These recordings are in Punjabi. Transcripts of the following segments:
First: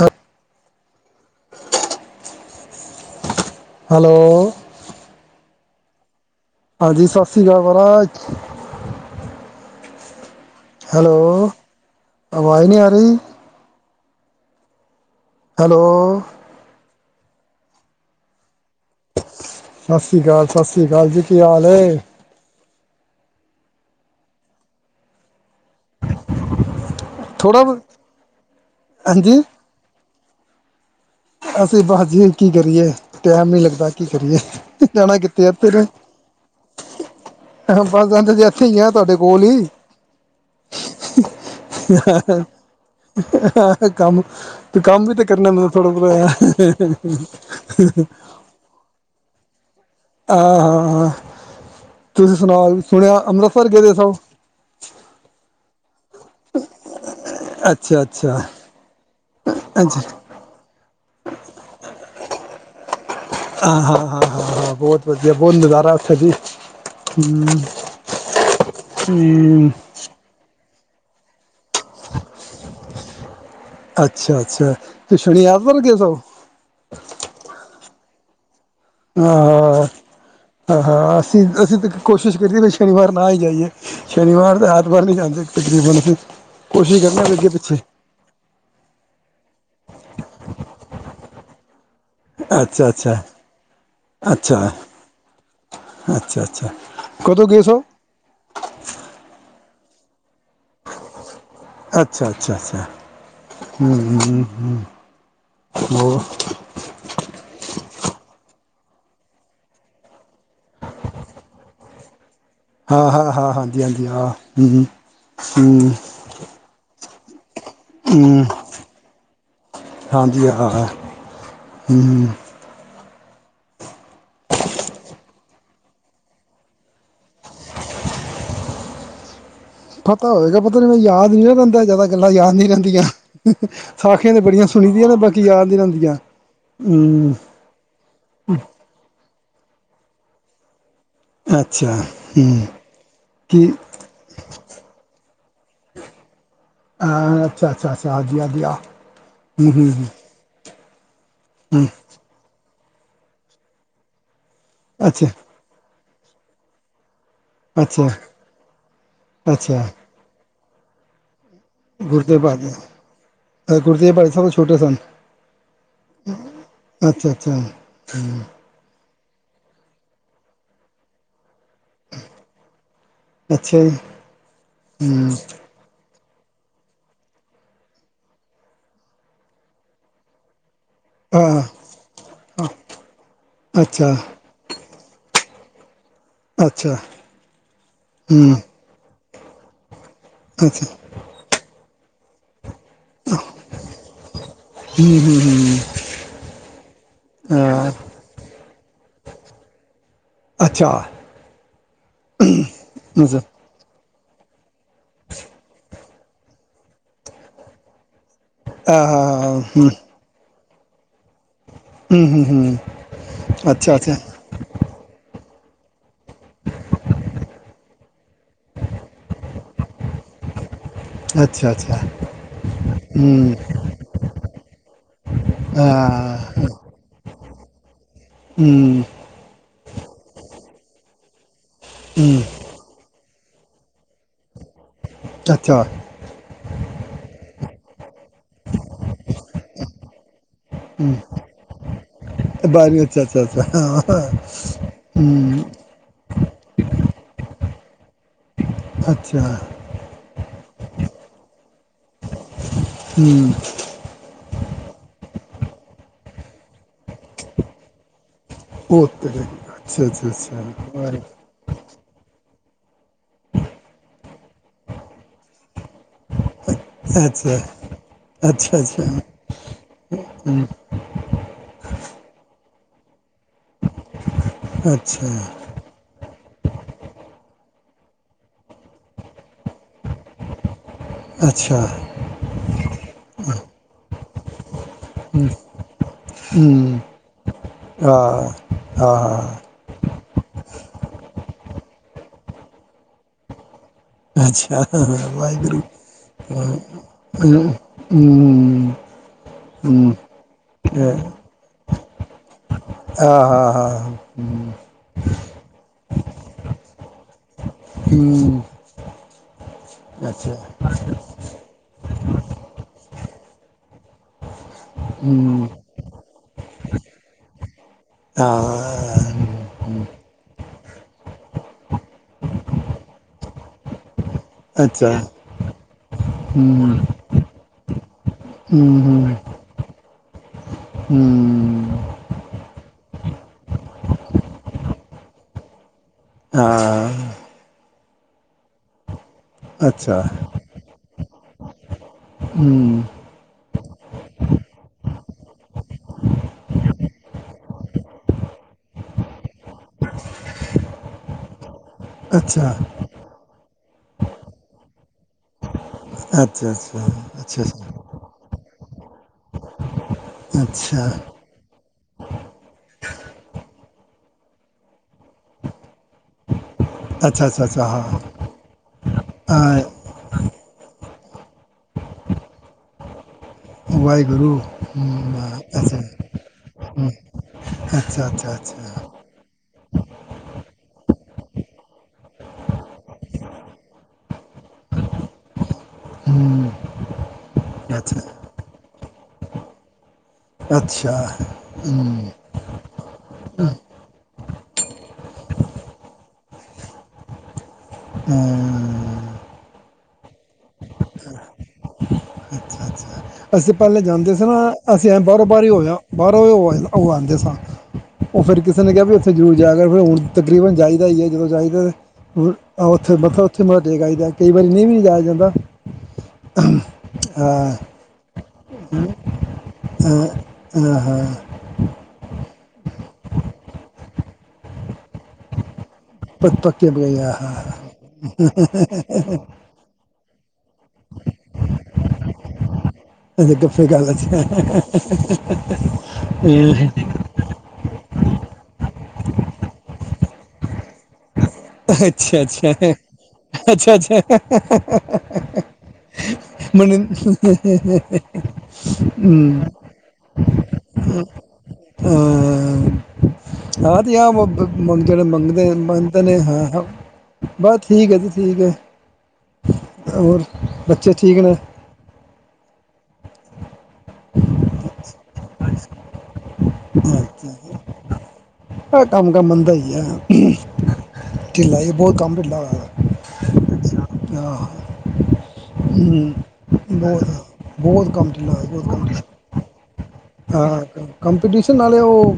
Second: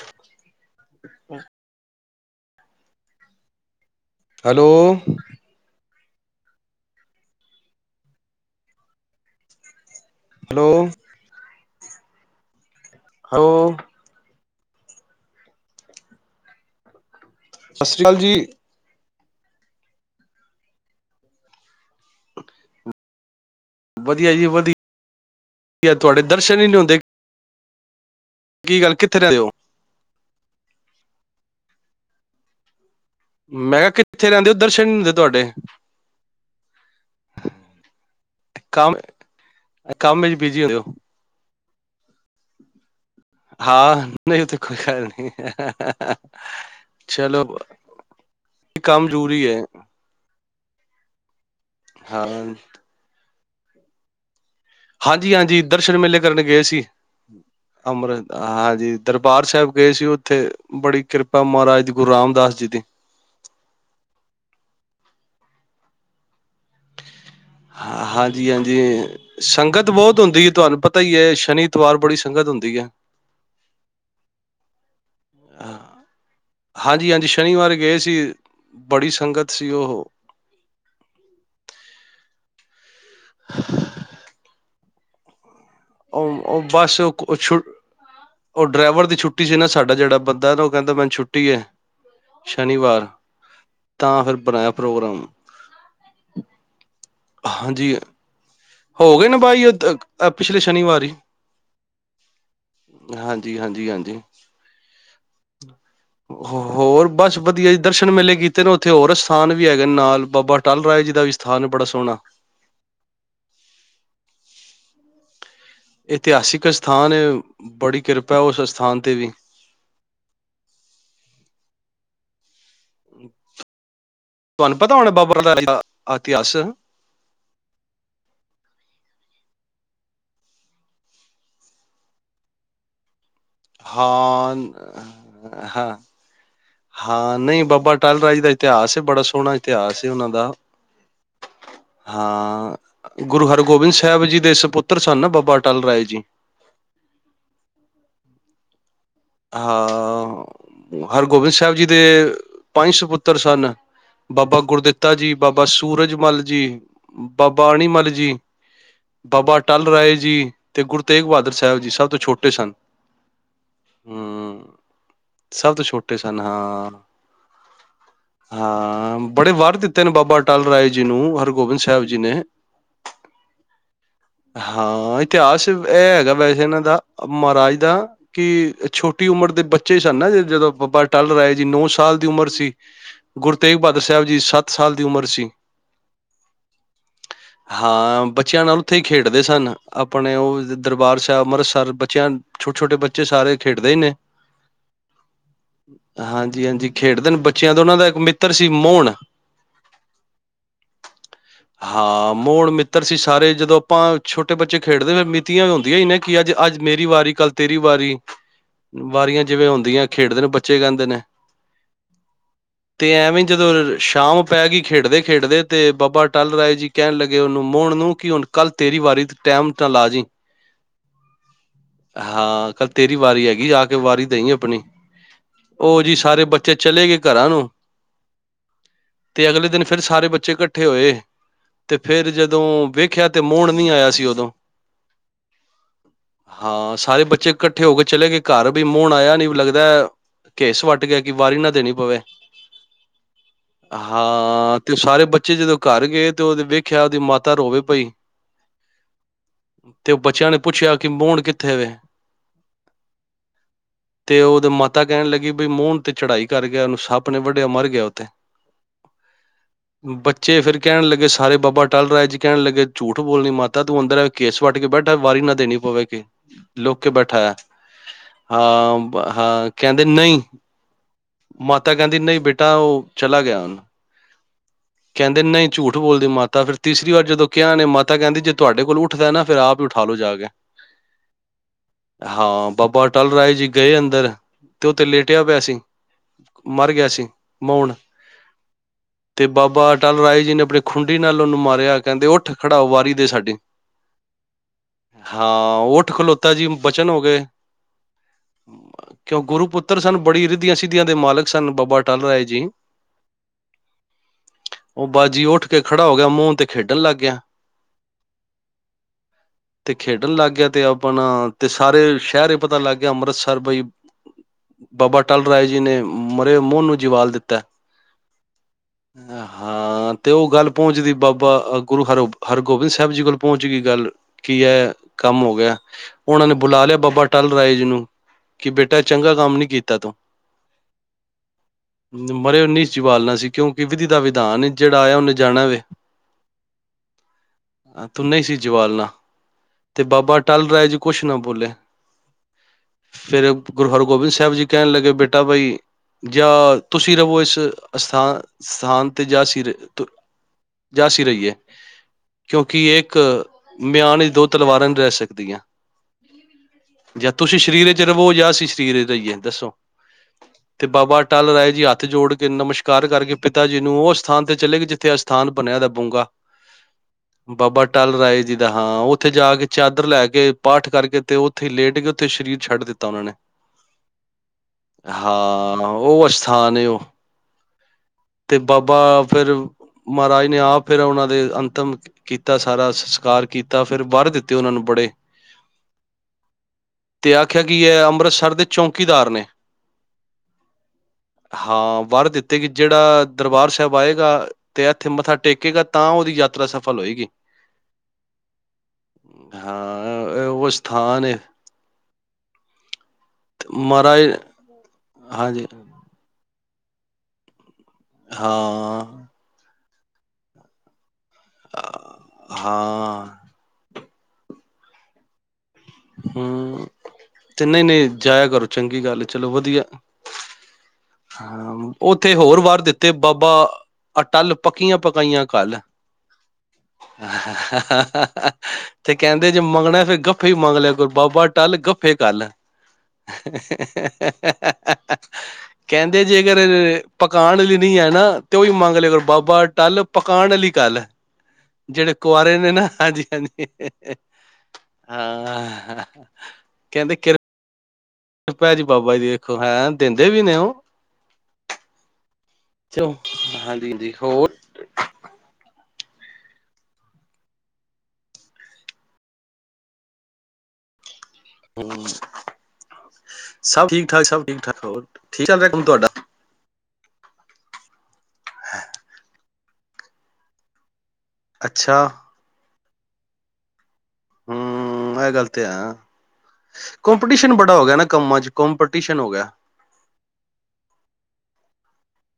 ਹਾਂ ਹਾਂ ਹੈਲੋ ਹੈਲੋ। ਹਾਂਜੀ, ਸਤਿ ਸ੍ਰੀ ਅਕਾਲ ਮਹਾਰਾਜ। Hello hello. ਆਵਾਜ਼ ਨਹੀਂ ਆ ਰਹੀ ਹੈਲੋ ਹੈਲੋ। ਸਤਿ ਸ੍ਰੀ ਅਕਾਲ ਜੀ। ਸਤਿ ਸ੍ਰੀ ਅਕਾਲ, ਸਤਿ ਸ੍ਰੀ ਅਕਾਲ ਜੀ। ਕੀ ਹਾਲ ਏ। ਵਧੀਆ ਜੀ ਵਧੀਆ, ਤੁਹਾਡੇ ਦਰਸ਼ਨ ਹੀ ਨਹੀਂ ਹੁੰਦੇ। ਥੋੜ੍ਹਾ, ਕੀ ਗੱਲ ਕਿੱਥੇ ਰਹਿੰਦੇ ਹਾਂਜੀ ਹੋ ਅਸੀਂ ਬਸ ਜੀ ਕੀ ਕਰੀਏ। ਟੈਮ ਨੀ ਮੈਂ ਲੱਗਦਾ ਕਿਹਾ ਕੀ ਕਿੱਥੇ ਕਰੀਏ। ਰਹਿੰਦੇ ਹੋ ਦਰਸ਼ਨ ਨੀ ਹੁੰਦੇ ਜਾਣਾ ਤੁਹਾਡੇ ਕਿੱਥੇ, ਇਥੇ ਨੇ ਬੱਸ ਅੰਕਲ ਜੀ ਇਥੇ ਆ ਕੰਮ ਤੁਹਾਡੇ ਕੋਲ ਹੀ, ਕੰਮ ਵਿੱਚ ਬਿਜੀ ਹੁੰਦੇ ਹੋ ਹੈ -ਹੈ ਹੈ- ਹੈ, ਹਾਂ ਕੰਮ ਨਹੀਂ ਉਹ ਕੋਈ ਤੇ ਕੰਮ ਗੱਲ ਵੀ ਤੇ ਨੀ ਕਰਨਾ ਪੈਂਦਾ ਥੋੜ੍ਹਾ ਥੋੜਾ ਬੋਤ ਚਲੋ [unintelligible] ਕੰਮ [inaudible] ਹਾਂ- ਹਾਂ- ਹਾਂ ਹਾਂ ਤੁਸੀਂ ਸੁਣਾਓ, ਸੁਣਿਆ ਅੰਮ੍ਰਿਤ ਸਰ ਗਏ ਦੇ ਸਭ [unintelligible] ਹਾਂਜੀ-ਹਾਂਜੀ ਦਰਸ਼ਨ ਮੇਲੇ ਕਰਨ ਗਏ ਸੀ। ਅੱਛਾ ਅੰਮ੍ਰਿਤ ਅੱਛਾ ਹਾਂਜੀ ਦਰਬਾਰ ਸਾਹਿਬ ਗਏ ਅੱਛਾ ਸੀ। ਉੱਥੇ ਬੜੀ ਕਿਰਪਾ ਮਹਾਰਾਜ ਗੁਰੂ ਰਾਮ ਦਾਸ ਜੀ ਦੀ ਹਾਂ-ਹਾਂ- ਹਾਂ- ਹਾਂ- ਹਾਂ, ਬਹੁਤ ਵਧੀਆ ਬਹੁਤ ਨਜ਼ਾਰਾ ਉਥੇ ਜੀ। ਹਾਂ, ਹਾਂਜੀ- ਹਾਂਜੀ ਹਮ ਸੰਗਤ ਬਹੁਤ ਹੁੰਦੀ ਹੈ ਤੁਹਾਨੂੰ ਪਤਾ ਪਤਾ ਹੀ ਹੈ, ਸ਼ਨੀ, ਇਤਵਾਰ ਬੜੀ ਸੰਗਤ ਹੁੰਦੀ ਹੈ। ਅੱਛਾ- ਅੱਛਾ। ਸ਼ਨੀ ਐਤਵਾਰ ਗੇ ਸੋ [unintelligible] ਹਾਂਜੀ, ਹਾਂਜੀ ਸ਼ਨੀਵਾਰ ਗਏ ਸੀ। ਬੜੀ ਸੰਗਤ ਸੀ ਉਹ ਆਹ-ਆਹ-ਹ, ਅਸੀਂ ਤੇ ਕੋਸ਼ਿਸ਼ [inaudible] ਸ਼ਨੀਵਾਰ ਨਾ ਹੀ ਜਾਈਏ ਸ਼ਨੀਵਾਰ [unintelligible] ਵਾਰ ਨੀ ਜਾਂਦੇ ਤਕਰੀਬਨ ਅਸੀਂ ਓ ਓਹ ਬਸ ਕੋਸ਼ਿਸ਼ ਕਰਨੇ ਉਹ ਵੀ ਅੱਗੇ ਛੁ ਪਿੱਛੇ ਓਹ ਡਰਾਈਵਰ ਦੀ ਛੁੱਟੀ ਸੀ ਨਾ ਸਾਡਾ ਜਿਹੜਾ ਬੰਦਾ ਨਾ ਉਹ ਕਹਿੰਦਾ ਮੈਨੂੰ ਛੁ ਟੀ ਐ। ਅੱਛਾ-ਅੱਛਾ, ਤਾਂ ਫਿਰ ਬਣਾਇਆ ਪ੍ਰੋਗਰਾਮ ਅੱਛਾ-ਅੱਛਾ, ਅੱਛਾ ਕਦੋਂ ਗਏ ਸੋ? ਹਾਂਜੀ ਹੋ ਗਏ ਨੇ ਬਾਈ [unintelligible] ਪਿਛਲੇ ਸ਼ਨੀਵਾਰ ਈ ਅੱਛਾ ਅੱਛਾ ਅੱਛਾ ਹਾਂਜੀ-ਹਾਂਜੀ, ਹਾਂਜੀ ਉਹ ਹੋਰ ਬਸ ਵਧੀਆ ਜੀ ਦਰਸ਼ਨ ਮੇਲੇ ਕੀਤੇ ਨੇ ਉੱਥੇ ਹੋਰ ਅਸਥਾਨ ਵੀ ਹੈਗੇ ਨੇ ਨਾਲ ਬਾਬਾ ਅਟਲ ਰਾਏ ਜੀ ਦਾ ਵੀ ਸਥਾਨ ਬੜਾ ਸੋਹਣਾ ਹਾਂ-ਹਾਂ, ਹਾਂ, ਹਾਂਜੀ-ਹਾਂਜੀ, ਹਾਂ, ਹੂੰ, ਹੂੰ। ਇਤਿਹਾਸਿਕ ਅਸਥਾਨ ਹੂੰ, ਹਾਂਜੀ, ਹਾਂ-ਹਾਂ, ਹੂੰ-ਹੂੰ। ਤੁਹਾਨੂੰ ਪਤਾ ਹੋਣਾ ਬਾਬ [unintelligible] ਦਾ ਇਤਿਹਾਸ ਪਤਾ ਹੋਏਗਾ, ਪਤਾ ਨਹੀਂ ਮੈਨੂੰ ਯਾਦ ਨੀ ਨਾ ਰਹਿੰਦਾ, ਜ਼ਿਆਦਾ ਗੱਲਾਂ ਯਾਦ ਨੀ ਰਹਿੰਦੀਆਂ। ਸਾਖੀਆਂ ਤੇ ਹਾਂ, ਬੜੀਆਂ ਸੁਣੀ ਦੀਆਂ ਨੇ ਬਾਕੀ ਅ, ਯਾਦ ਨੀ ਹਾਂ। ਰਹਿੰਦੀਆਂ। ਹੂੰ ਹਾਂ ਨਹੀਂ ਬਾਬਾ ਅਟਲ ਰਾਏ ਜੀ ਦਾ ਇਤਿਹਾਸ ਹੈ ਬੜਾ ਸੋਹਣਾ ਇਤਿਹਾਸ ਏ ਉਹਨਾਂ ਦਾ ਹਾਂ ਗੁਰੂ ਹਰਗੋਬਿੰਦ ਸਾਹਿਬ ਜੀ ਦੇ ਸਪੁੱਤਰ ਸਨ ਨਾ ਬਾਬਾ ਟਲ ਰਏ ਜੀ। ਹਾਂ ਅੱਛਾ-ਅੱਛਾ, ਅੱਛਾ, ਹਾਂਜੀ-ਹਾਂਜੀ, ਹਾਂ। ਹਾਂ। [unintelligible] ਹਰਗੋਬਿੰਦ ਸਾਹਿਬ ਜੀ ਦੇ ਪੰਜ ਸਪੁੱਤਰ ਸਨ। ਬਾਬਾ ਗੁਰਦਿੱਤਾ ਜੀ, ਬਾਬਾ ਸੂਰਜ ਜੀ। ਬਾਬਾ ਅਣੀਮਲ ਜੀ, ਬਾਬਾ ਅਟਲ ਰਾਏ ਜੀ। ਤੇ ਗੁਰੂ ਤੇਗ ਬਹਾਦਰ ਸ [unintelligible] ਗੁਰੂ ਤੇਗ ਬਹਾਦਰ ਸਭ ਤੋਂ ਛੋਟੇ ਹੂੰ, ਸਨ, ਸਭ ਤੋਂ ਛੋਟੇ ਸਨ ਹਾਂ। ਅੱਛਾ-ਅੱਛਾ। ਹਾਂ, ਬੜੇ ਵਰ ਦਿੱਤੇ ਨੇ ਬਾਬਾ ਅਟਲ ਰਾਏ ਜੀ ਨੂੰ ਹਰ ਗੋਬਿੰਦ ਸਾਹਿਬ ਜੀ ਨੇ, ਅੱਛਾ ਜੀ ਹਾਂ ਹੂੰ ਇਤਿਹਾਸ ਏ ਹੈਗਾ ਵੈਸੇ ਇਹਨਾਂ ਦਾ, ਮਹਾਰਾਜ ਦਾ ਕੀ ਏ ਛੋਟੀ ਉਮੜ ਦੇ ਬੱਚੇ ਸਨ ਨਾ ਜ ਜਦੋਂ ਬਾਬਾ ਅਟੱਲ ਆ ਰਾਏ ਜੀ ਨੌ ਸਾਲ ਦੀ ਉਮਰ ਸੀ, ਗੁਰੂ ਤੇਗ ਬਹਾਦਰ ਅੱਛਾ ਸਾਹਿਬ ਜੀ ਸੱਤ ਸਾਲ ਦੀ ਉਮਰ ਸੀ ਅੱਛਾ ਹਾਂ ਹੂੰ ਬੱਚਿਆਂ ਨਾਲ ਉੱਥੇ ਹੀ ਖੇਡ ਦੇ ਸਨ। ਆਪਣੇ ਉਹ ਅੱਛਾ ਦਰਬਾਰ ਸਾਹਿਬ ਅੰਮ੍ਰਿਤਸਰ ਚੰਦ ਛਟੇ ਛੋਟੇ ਬੱਚੇ ਸਾਰੇ ਖੇਡਦੇ ਹੀ ਨੇ ਹੂੰ ਹੂੰ ਹੂੰ, ਹਾਂਜੀ ਹਾਂਜੀ ਖੇਡਦੇ ਨੇ ਬੱਚਿਆਂ ਦਾ ਆ, ਉਹਨਾਂ ਦਾ ਇੱਕ ਮਿੱਤਰ ਸੀ ਮੋਣ ਅੱਛਾ ਹਾਂ ਮੋਣ ਮਿੱਤਰ ਸੀ। ਅੱਛਾ ਸਾਰੇ ਜਦੋਂ ਆਪਾਂ ਛੋਟੇ ਬੱਚੇ ਖੇਡਦੇ ਫਿਰ ਮਿਤੀਆਂ ਵੀ ਹੁੰਦੀਆਂ ਹੀ ਨਾ ਕੀ ਅੱਜ ਅੱਜ ਮੇਰੀ ਵਾਰੀ ਕੱਲ ਤੇਰੀ ਵਾਰੀ ਆ, ਵਾਰੀਆਂ ਜਿਵੇਂ ਹੂੰ ਹੁੰਦੀਆਂ ਖੇਡਦੇ ਨੇ ਬੱਚੇ ਬੱਚੇ ਕਹਿੰਦੇ ਨੇ। ਹੂੰ ਹੂੰ ਹੂੰ ਤੇ ਐਵੇਂ ਜਦੋਂ ਅੱਛਾ ਅੱਛਾ ਸ਼ਾਮ ਪੈ ਗਈ ਖੇਡਦੇ ਖੇਡਦੇ ਤੇ ਬਾਬਾ ਟਲ ਰਾਏ ਜੀ ਕਹਿਣ ਲੱਗੇ ਉਹਨੂੰ ਮੋਣ ਨੂੰ ਕਿ ਹੁਣ ਕੱਲ ਤੇਰੀ ਵਾਰੀ ਟੈਮ ਨਾਲ ਆ ਜਈ। ਅੱਛਾ ਅੱਛਾ ਤੇਰੀ ਹੂੰ ਵਾਰੀ ਹੈਗੀ ਆ ਕੇ ਵਾਰੀ ਦਈ ਆਪਣੀ ਅਪਣੀ ਆ, ਉਹ ਜੀ ਸਾਰੇ ਬੱਚੇ ਚਲੇ ਗਏ। ਘਰਾਂ ਨੂੰ ਹੂੰ ਤੇ ਅਗਲੇ ਦਿਨ ਫਿਰ ਸਾਰੇ ਬੱਚੇ ਇਕੱਠੇ ਹੋਏ ਤੇ ਫਿਰ ਹੂੰ ਜਦੋਂ ਦੇਖਿਆ ਤੇ ਮੋਹਣ ਨੀ ਆਇਆ ਸੀ ਉਦੋਂ ਅੱਛਾ ਹਾਂ ਸਾਰੇ ਬੱਚੇ ਇਕੱਠੇ ਹੋ ਕੇ ਚਲੇ ਗਏ ਘਰ ਵੀ ਮੋਣ ਆਇਆ ਨੀ ਲੱਗਦਾ ਕੇਸ ਵੱਟ ਹੂੰ ਗਿਆ ਕਿ ਵਾਰੀ ਨਾਂ ਦੇਣੀ ਪਵੇ ਬਾਰੀ ਅੱਛਾ ਅੱਛਾ ਅੱਛਾ ਹਾਂ ਤੇ ਉਹ ਸਾਰੇ ਬੱਚੇ ਹੂੰ ਜਦੋਂ ਘਰ ਗਏ। ਤੇ ਉਹਦੇ ਵੇਖਿਆ ਉਹਦੀ ਮਾਤਾ ਰੋਵੇ ਪਈ। ਤੇ ਉਹ ਬਚਿਆਂ ਨੇ ਪੁੱਛਿਆ ਕਿ ਮੋਣ ਕਿੱਥੇ ਵੇ ਹੂੰ ਤੇ ਉਹਦੇ ਮਾਤਾ ਕਹਿਣ ਲੱਗੀ ਬਈ ਮੋਣ ਤੇ ਚੜਾਈ ਕਰ ਗਿਆ। ਉਹਨੂੰ ਸੱਪ ਨੇ ਵੱਡਿਆ ਮਰ ਗਿਆ ਓ ਤੇ। ਬੱਚੇ ਫਿਰ ਕਹਿਣ ਲੱਗੇ ਸਾਰੇ ਬਾਬਾ ਟਲ ਰਿਹਾ ਜੀ ਕਹਿਣ ਲੱਗੇ ਝੂਠ ਬੋਲਣੀ ਮਾਤਾ ਤੂੰ ਅੰਦਰ ਕੇਸ ਵੱਟ ਕੇ ਬੈਠਾ ਵਾਰੀ ਨਾ ਦੇਣੀ ਪਵੇ ਕੇ ਲੁੱਕ ਕੇ ਬੈਠਾ ਹਾਂ ਹਾਂ ਕਹਿੰਦੇ ਨਹੀਂ। ਮਾਤਾ ਕਹਿੰਦੀ ਨਹੀਂ ਬੇਟਾ ਉਹ ਚਲਾ ਗਿਆ। ਕਹਿੰਦੇ ਨਹੀਂ ਝੂਠ ਬੋਲਦੀ ਮਾ। ਤਾਂ ਫਿਰ ਤੀਸਰੀ ਵਾਰ ਜਦੋਂ ਕਿਹਾ ਨੇ ਮਾਤਾ ਕਹਿੰਦੀ ਜੇ। ਤੁਹਾਡੇ ਕੋਲ ਉੱਠਦਾ ਨਾ ਫਿਰ ਆਪ ਹੀ ਉਠਾ ਲੋ ਜਾ ਕੇ ਹਾਂ ਬਾਬਾ ਅੱਟਲ ਰਾਏ ਜੀ ਗਏ ਅੰਦਰ। ਤੇ ਉਹ ਤੇ ਲੇਟਿਆ ਪਿਆ ਸੀ ਹੂ ਮਰ ਗਿਆ ਸੀ ਮਊਣ ਹਾਂ ਹਾਂ ਹਾਂ। ਅੱਟਲ ਰਾਏ ਜੀ ਨੇ ਆਪਣੀ ਖੁੰਡੀ ਨਾਲ ਉਹਨੂੰ ਮਾਰਿਆ, ਕਹਿੰਦੇ ਉੱਠ ਖੜਾ ਹੋ ਵਾਰੀ ਦੇ ਸਾਡੀ। ਹਾਂ ਉਠ ਖਲੋਤਾ ਜੀ ਬਚਨ ਹੋ ਗਏ, ਕਿਉਂ ਗੁਰੂ ਪੁੱਤਰ ਸਨ ਬੜੀ ਰਿੱਧੀਆਂ ਸਿੱਧੀਆਂ ਦੇ ਮਾਲਕ ਸਨ ਬਾਬਾ ਅੱਟਲ ਰਾਏ ਜੀ। ਹਾਂ ਹਾਂ ਹਾਂ। ਹਮ। ਉਹ ਬਾਜੀ ਉੱਠ ਕੇ ਖੜਾ ਹੋ ਗਿਆ ਮੋਨ ਤੇ ਖੇਡਣ ਲੱਗ ਗਿਆ। ਹੂ। ਤੇ ਖੇਡਣ ਲੱਗ ਗਿਆ ਤੇ ਆਪਣਾ ਤੇ ਸਾਰੇ ਸ਼ਹਿਰ ਪਤਾ ਲੱਗ ਗਿਆ ਅੰਮ੍ਰਿਤਸਰ ਬਈ, ਬਾਬਾ ਅੱਟਲ ਰਾਏ ਜੀ ਨੇ, ਮਰੇ ਮੂੰਹ ਨੂੰ ਜਵਾਲ ਦਿੱਤਾ। ਹਾਂ ਹਾਂ- ਹਾਂ। ਹਾਂ ਤੇ ਉਹ ਗੱਲ ਪਹੁੰਚਦੀ ਬਾਬਾਹ ਗੁਰੂ ਹਰ ਹਰਗੋਬਿੰਦ ਸਾਹਿਬ ਜੀ ਕੋਲ ਪਹੁੰਚ ਗਈ ਗੱਲ। ਕੀ ਹੈ, ਕੰਮ ਹੋ ਗਿਆ, ਉਹਨਾਂ ਨੇ ਬੁਲਾ ਲਿਆ ਬਾਬਾ ਅੱਟਲ ਰਾਏ ਜਿਨੂੰ। ਕਿ ਬੇਟਾ ਚੰਗਾ ਕੰਮ ਨੀ ਕੀਤਾ ਤੂੰ। ਹੂ। ਚਬਾਲਣਾ ਸੀ ਕਿਉਂ। ਏ ਵਿਧੀ ਦਾ ਵਿਧਾਨ ਏ ਜਿਹੜਾ ਆਇਆ ਉਹਨੇ ਜਾਣਾ ਵੇ। ਹਾਂ। ਅ ਤੂੰ ਨਹੀਂ ਸੀ ਜਵਾਲਣਾ। ਤੇ ਬਾਬਾ ਅੱਟਲ ਰਾਏ ਜੀ, ਕੁਛ ਨਾ ਬੋਲੇ। ਹੂੰ। ਫੇਰ ਗੁਰੂ ਹਰਗੋਬਿੰਦ ਸਾਹਿਬ ਜੀ ਕਹਿਣ ਲੱਗੇ ਬੇਟਾ ਬਈ ਜਾਂ ਤੁਸੀਂ ਰਵੋ ਇਸ ਅਸਥਾਨ ਅਸਥਾਨ ਤੇ ਜਾਸੀ ਰ ਤ ਜਾਸੀ ਰਹੀਏ। ਕਿਉਂਕਿ ਇੱਕ, ਮਿਆਨ ਵਿਚ ਦੋ ਤਲਵਾਰਾਂ ਨੀ ਰਹਿ ਸਕਦੀਆਂ। ਜਾਂ ਤੁਸੀਂ ਸਰੀਰ ਵਿੱਚ ਰਵੋ ਜਾਂ ਅਸੀ ਸ ਧਿਰੇ ਤੋਂ ਹੀਏ ਦੱਸੋ ਤੇ ਅੱਛਾ ਬਾਬਾ ਟਾਲ ਰਾਏ ਜੀ ਆ ਜੋੜ ਕੇ ਨਮਸਕਾਰ ਕਰਕੇ ਪਿਤਾ ਜੀ ਨੂੰ ਉਹ ਅਸਥਾਨ ਤੇ ਚਲੇ ਗਏ, ਜਿੱਥੇ ਅਸਥਾਨ ਬਣਿਆ ਦਾ ਬੂੰਗਾ ਅੱਛਾ ਅੱਛਾ ਬਾਬਾ ਅੱਛਾ ਟਲ ਹਾਂ ਰਾਏ ਜੀ ਦਾ ਹਾਂ, ਉੱਥੇ ਜਾ ਕੇ ਆ ਚਾਦਰ ਲੈ ਕੇ ਪਾਠ ਕਰਕੇ ਤੇ ਉੱਥੇ ਲੇਟ ਗਿਆ, ਉੱਥੇ ਸਰੀਰ ਛੱਡ ਦਿੱਤਾ ਉਹਨਾਂ ਨੇ ਵਾਹਿਗੁਰੂ ਅ ਹਾਂ ਨਹੀ ਉਹ ਤੇ ਅੱਛਾ ਬਾਬਾ ਫੇਿਰ ਮਹਾਰਾਜ ਨੇ ਆਪ ਫਿਰ ਉਹਨਾਂ ਦੇ ਅੰਤਿਮ ਕੀਤਾ, ਸਾਰਾ ਸੰਸਕਾਰ ਕੀਤਾ। ਫਿਰ ਵਰ ਦਿੱਤੇ ਉਹਨਾਂ ਨੂੰ ਬੜੇ ਹਮ, ਤੇ ਆਖਿਆ ਕਿ ਇਹ ਅੱਛਾ ਅੰਮ੍ਰਿਤਸਰ ਦੇ ਚੌਕੀਦਾਰ ਨੇ ਅੱਛਾ ਹਾਂ ਹੂ ਵਰ ਦਿੱਤੇ ਕਿ ਦਰਬਾਰ ਸਾਹਿਬ ਆਏ ਤੇ ਇੱਥੇ ਮੱਥਾ ਟੇਕੇਗਾ ਤਾਂ ਉਹਦੀ ਯਾਤਰਾ ਸਫਲ ਹੋਏਗੀ। ਹੂ ਹਾਂ ਉਹ ਸਥਾਨ ਏ ਅੱਛਾ ਅੱਛਾ ਅਸੀਂ ਪਹਿਲੇ ਜਾਂਦੇ ਸੀ ਨਾ ਅਸੀਂ ਐਂ ਬਾਹਰੋਂ ਹਾਂਜੀ ਬਾਹਰ ਹੋਇਆ ਬਾਹਰੋਂ ਹੋ ਆਏ ਹੋ ਆਉਂਦੇ ਸਾਂ ਉਹ ਫਿਰ ਕਿਸੇ ਨੇ ਕਿਹਾ ਵੀ ਹਾਂ ਉੱਥੇ ਜਰੂਰ ਜਾਇਆ ਅ ਫਿਰ ਹੁ ਤਕਰੀਬਨ ਜਾਈਦਾ ਹੀ ਹੈ ਜਦੋ ਜਾਇਦਾ ਅ- [unintelligible] ਉੱਥੇ ਹਾਂ ਦੇ ਆਈਦਾ ਕਈ ਵਾਰੀ ਨਹੀਂ ਵੀ ਨ ਜਾਇਆ ਜਾਂਦਾ ਹਮ ਤਿੰਨੇ ਨੇ ਜਾਇਆ ਕਰੋਚੰਗੀ ਗੱਲ ਚਲੋ ਵਧੀਆ ਹ ਹਹ ਹਾਂ ਹਾਂ ਉੱਥੇ ਹੋਰ ਵੱਰ ਦਿੱਤੇ, ਬਾਬਾ ਅਟਲ ਪੱਕੀਆਂ ਪਕਾਈਆਂ ਘੱਲ ਪੱਕ ਪੱਕੇ ਬਗਿਆ ਹਾਂ ਹਾਹਾਹਾ ਤੇ' ਕਹਿੰਦੇ ਜੇ ਮੰਗਣਾ ਫਿਰ ਗੱਫ ਮੰਗ ਲਿਆ ਕਰੋ ਬਾਬਾ ਅਟੱਲ ਗੱਫੇ ਘੱਲ ਇਹ ਗੱਫੇ ਗੱਲ ਹਹਾਹਾਹਾ ਕਹਿੰਦੇ ਜੇਕਰ ਹੈ ਪਕਾਉਣ ਲਈ ਨਹੀਂ ਹੈ ਨਾ ਤੁਹੀ ਮੰਗ ਲਿਆ ਕਰੋ ਬਾਬਾ ਅਟੱਲ ਪਕਾਉਣ ਵਾਲੀ ਘੱਲ ਅੱਛਾ, ਅੱਛਾ, ਹ ਹ ਹ ਹ ਅੱਛਾ, ਅੱਛਾ ਆ ਹਾਹਾਹ ਹ ਹ ਹ ਕਹਿੰਦੇ ਕਿਰਪ ਹਮ [unintelligible] ਕਿਰਪਾ ਵਿ ਹੈ ਬਾਬਾ ਜੀ ਦਿੰਦੇ ਵੀ ਨੇ ਉਹ ਚਲੋ ਹਾਂਜੀ ਆਹ ਹਾਂਜੀ ਤੇ ਆਹ ਹੋਰ ਮੰਗਤੇ ਮੰਗਦੇ ਆ ਬੰਦ ਨੇ ਹਾਂ ਹਾਂ, ਬਸ ਠੀਕ ਹੈ ਜੀ ਠੀਕ ਹੈ ਹੋਰ ਬੱਚੇ ਠੀਕ ਨੇ ਹੂੰ। ਸਭ ਠੀਕ- ਠਾਕ, ਸਭ ਠੀਕ- ਠਾਕ ਹੋਰ ਠੀਕ ਚੱਲ ਰਿਹਾ ਕੰਮ ਤੁਹਾਡਾ ਆ ਕੰਮ ਤਾ ਮੰਦਾ ਹੀ ਆ ਢਿੱਲਾ ਇਹ ਅੱਛਾ ਬਹੁਤ ਕੰਮ ਢਿੱਲਾ ਹੋਇਆ। ਆਹ ਹੂੰ ਇਹ ਗੱਲ ਤੇ ਹੈ ਬਹੁਤ ਕੌਪੀਟੀਸ਼ਨ ਬੜਾ ਹੋ ਗਿਆ ਨਾ ਬਹੁਤ ਕੰਮ ਕੰਮਾਂ ਚ ਢਿੱਲਾ ਬਹੁਤ ਕੰਮ ਕੌਪੀਟੀਸ਼ਨ ਹੋ ਗਿਆ ਹਾਂ, ਕੰਪੀਟੀਸ਼ਨ ਨਾਲੇ ਉਹ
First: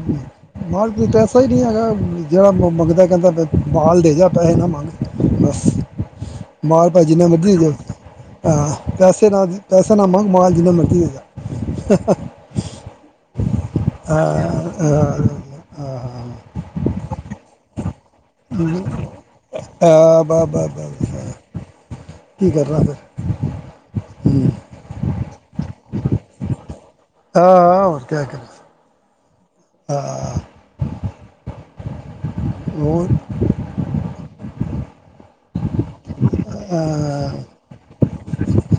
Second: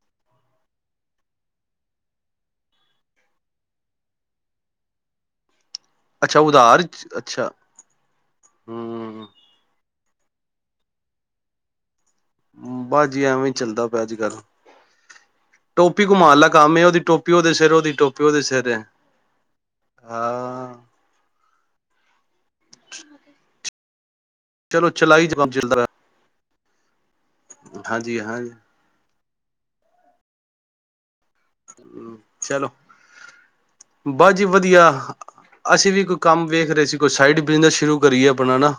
ਮਾਲ ਕੀ ਪੈਸਾ ਈ ਨ੍ਹੀਂ ਹੈਗਾ, ਜਿਹੜਾ ਮੰਗਦੈ ਕਹਿੰਦੈ ਮਾਲ ਦੇ ਜਾ ਪੈਸੇ ਨਾ ਮੰਗ, ਬਸ। ਅੱਛਾ ਉਧਾਰ ਮਾਲ ਭਾਏ ਜਿੰਨਾ ਅੱਛਾ ਮਰਜ਼ੀਂ ਦੇਦੇ ਆਂ ਹੂੰ ਪੈਸੇ ਨਾ ਦੇ ਪੈਸ ਪੈਸਾ ਨਾ ਮੰਗ, ਮਾਲ ਜਿੰਨਾਂ ਮਰਜੀ ਦੇ ਜਾ। ਬਸ ਜੀ ਐਵੇਂ ਈ ਚੱਲਦਾ ਪਿਐ ਅੱਜ-ਕੱਲ ਟੋਪੀ ਘੁਮਾਣ ਆਲਾ ਕੰਮ ਏ ਔਦੀ ਟੋਪੀ ਔਦੇ ਸਿਰ ਔਦੀ ਟੋਪੀ ਉਹਦੇ ਸਿਰ ਏ ਹੂੰ, ਆ ਹਾਂ ਬਾ-ਬਾ-ਬਾ-ਬਸ, ਕੀ ਕਰਨਾ ਫੇਰ ਚਲੋ ਚਲਾਈ ਜੋ ਜੋ ਕੰਮ ਚੱਲਦਾ ਪਿਆ। ਹਾਂ, ਹੋਰ ਕਿਆ ਹਾਂਜੀ ਕਰੀਏ। ਆਹ ਚਲੋ, ਬਸ ਜੀ ਵਧੀਆ ਅਸੀਂ ਵੀ ਕੋਈ ਕੰਮ ਵੇਖ ਰੇ ਸੀ ਕੋਈ ਸਾਈਡ ਬਿਜਨਸ ਸ਼ੁਰੂ ਕਰੀਏ ਆਪਣਾ ਨਾ।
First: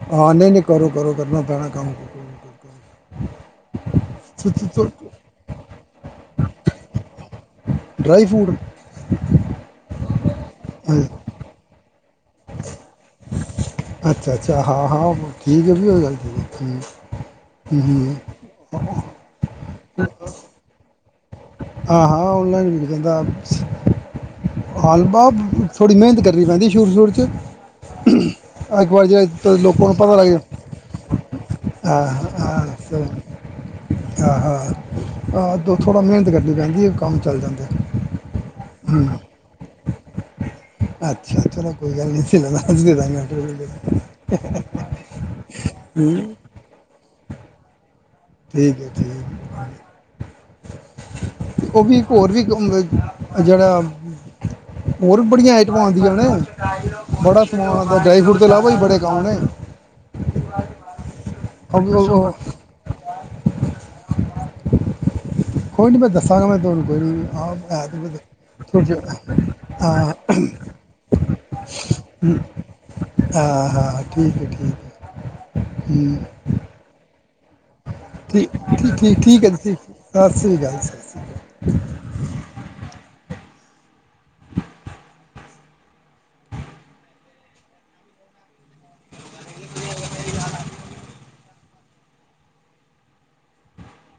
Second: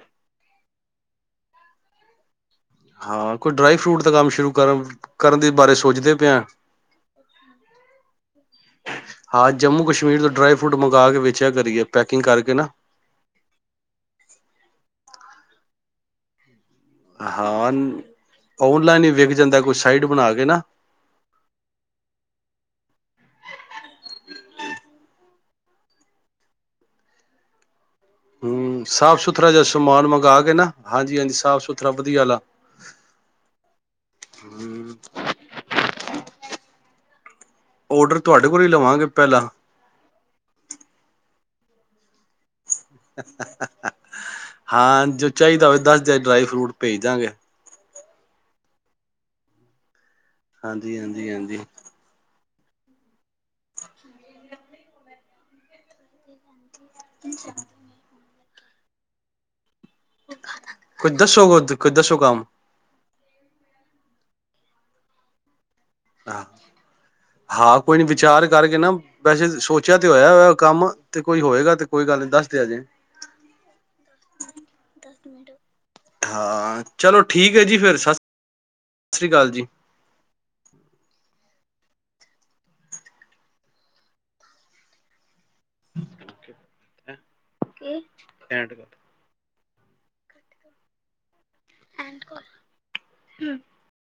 [unintelligible] ਹਾਂ, ਨਹੀਂ- ਨਹੀਂ ਕਰੋ ਕਰੋ ਕਰਨਾ ਪੈਣਾ ਕੰਮ। ਹਾਂ, ਕੋਈ ਡਰਾਈ ਫਰੂਟ ਦਾ ਕੰਮ ਸ਼ੁਰੂ ਕਰਨ ਕਰਨ ਦੇ ਬਾਰੇ ਸੋਚਦੇ ਪਏ ਆਂ। ਡਰਾਈ ਫੂਡ ਹਾਂ, ਜੰਮੂ ਕਸ਼ਮੀਰ ਤੋਂ ਡਰਾਈ ਫਰੂਟ ਮੰਗਾ ਕੇ ਵੇਚਿਆ ਕਰੀਏ। ਪੈਕਿੰਗ ਕਰਕੇ ਨਾ ਅੱਛਾ- ਅੱਛਾ, ਹਾਂ- ਹਾਂ। ਠੀਕ ਹੈ ਬੀ ਉਹ ਗੱਲ ਠੀਕ ਹਾਂ, ਨ ਹੈ ਔਨਲਾਈਨ ਈ ਵਿਕ ਜਾਂਦੈ ਕੋਈ ਸਾਈਟ ਬਣਾ ਕੇ ਨਾ ਹਾਂ- ਹਾਂ ਔਨਲਾਈਨ ਵਿਕ ਜਾਂਦੈ, ਹੱਲ ਬਾ ਥੋੜ੍ਹੀ ਮਿਹਨਤ ਕਰਨੀ ਪੈਂਦੀ ਆ ਸ਼ੁਰੂ ਸ਼ੁਰੂ ਚ। ਹੂੰ ਇਕ ਵਾਰੀ ਸਾਫ਼ ਜੇ ਤ ਸੁਥਰਾ ਜਿਹਾ ਲੋਕਾਂ ਨੂੰ ਸਮਾਨ ਪਤਾ ਲੱਗ ਜੇ ਮੰਗਵਾ ਕੇ ਨਾ ਹਾਂਜੀ ਹਾਂਜੀ ਸਾਫ਼ ਸੁਥਰਾ ਆ ਵਧੀਆ ਆਲਾ ਹਾ ਆਸ ਆ ਹਾ ਆਦਿ ਥੋੜਾ ਮਿਹਨਤ ਮੈਨੂੰ ਕਹਿੰਦੀ ਏ ਕੰਮ ਚੱਲ ਜਾਂਦਾਂ ਔਡਰ ਤੁਹਾਡੇ ਕੋਲ ਈ ਲਵਾਂਗੇ ਪਹਿਲਾਂ। ਅੱਛਾ ਚਲੋ ਕੋਈ ਗੱਲ ਨੀ ਏਸੇ ਤਰਾਂ ਹਾਂ, ਜੋ ਚਾਹੀਦਾ ਹੋਵੇ ਦੱਸ ਦੇ ਹੂੰ ਜੇ ਡਰਾਈ ਫਰੂਟ ਭੇਜਦਾਂਗੇ। ਠੀਕ ਹੈ ਠੀਕ‌। ਹਾਂਜੀ-ਹਾਂਜੀ- ਹਾਂਜੀ। ਤੋ ਮਗ ਆ ਜਿਹੜਾ ਹੋਰ ਬੜੀਆਂ ਆਈਟਮਾਂ ਆਉਂਦੀਆਂ ਨੇ। ਬੜਾ ਸਮਾਨ ਆਂਦਾ, ਡਰਾਈ ਫਰੂਟ ਦ ਇਲਾਵਾ ਈ ਬੜੇ ਗਾਉ ਨੇ। ਕੋਈ ਦੱਸੋ, ਉਹ ਕੋਈ ਵੀ ਉਹ- ਦੱਸੋ ਉਹ- ਕੰਮ। ਕੋਈ ਨਹੀਂ ਮੈਂ ਦੱਸਾਂਗਾ, ਮੈਂ ਤੁਵਾਨੂੰ ਫੇਰ ਵੀ ਆਪ ਹਾਂ ਹੈ ਤੇ ਕੋਈ ਨੀ ਵਿਚਾਰ ਕਰਕੇ ਨਾ ਵੈਸੇ [unintelligible] ਸੋਚਿਆ ਤੇ ਹਾਂ-ਹਾਂ-ਹਾਂ-ਹਾ, ਹੋਇਆ ਹੋਇਆ ਕੰਮ ਤੇ ਕੋਈ ਹੋਏਗਾ ਤੇ ਕੋਈ ਗੱਲ ਨੀ ਦੱਸ ਦਿਆ ਜੇ ਠੀਕ ਏ ਠੀਕ ਏ ਹੂੰ, ਹਾਂ ਚਲੋ ਠੀਕ ਏ ਜੀ ਫੇਰ ਸਤਿ ਠੀਕ ਠੀਕ ਏ ਸ੍ਰੀ ਠੀਕ ਹੈ, ਅਕਾਲ ਜੀ ਸਤਿ ਸ਼੍ਰੀ ਕਾਲ, ਸਤਿ ਸ਼੍ਰੀ ਕਾਲ। ਹੈ ਕੀ [unintelligible] [inaudible] [unintelligible]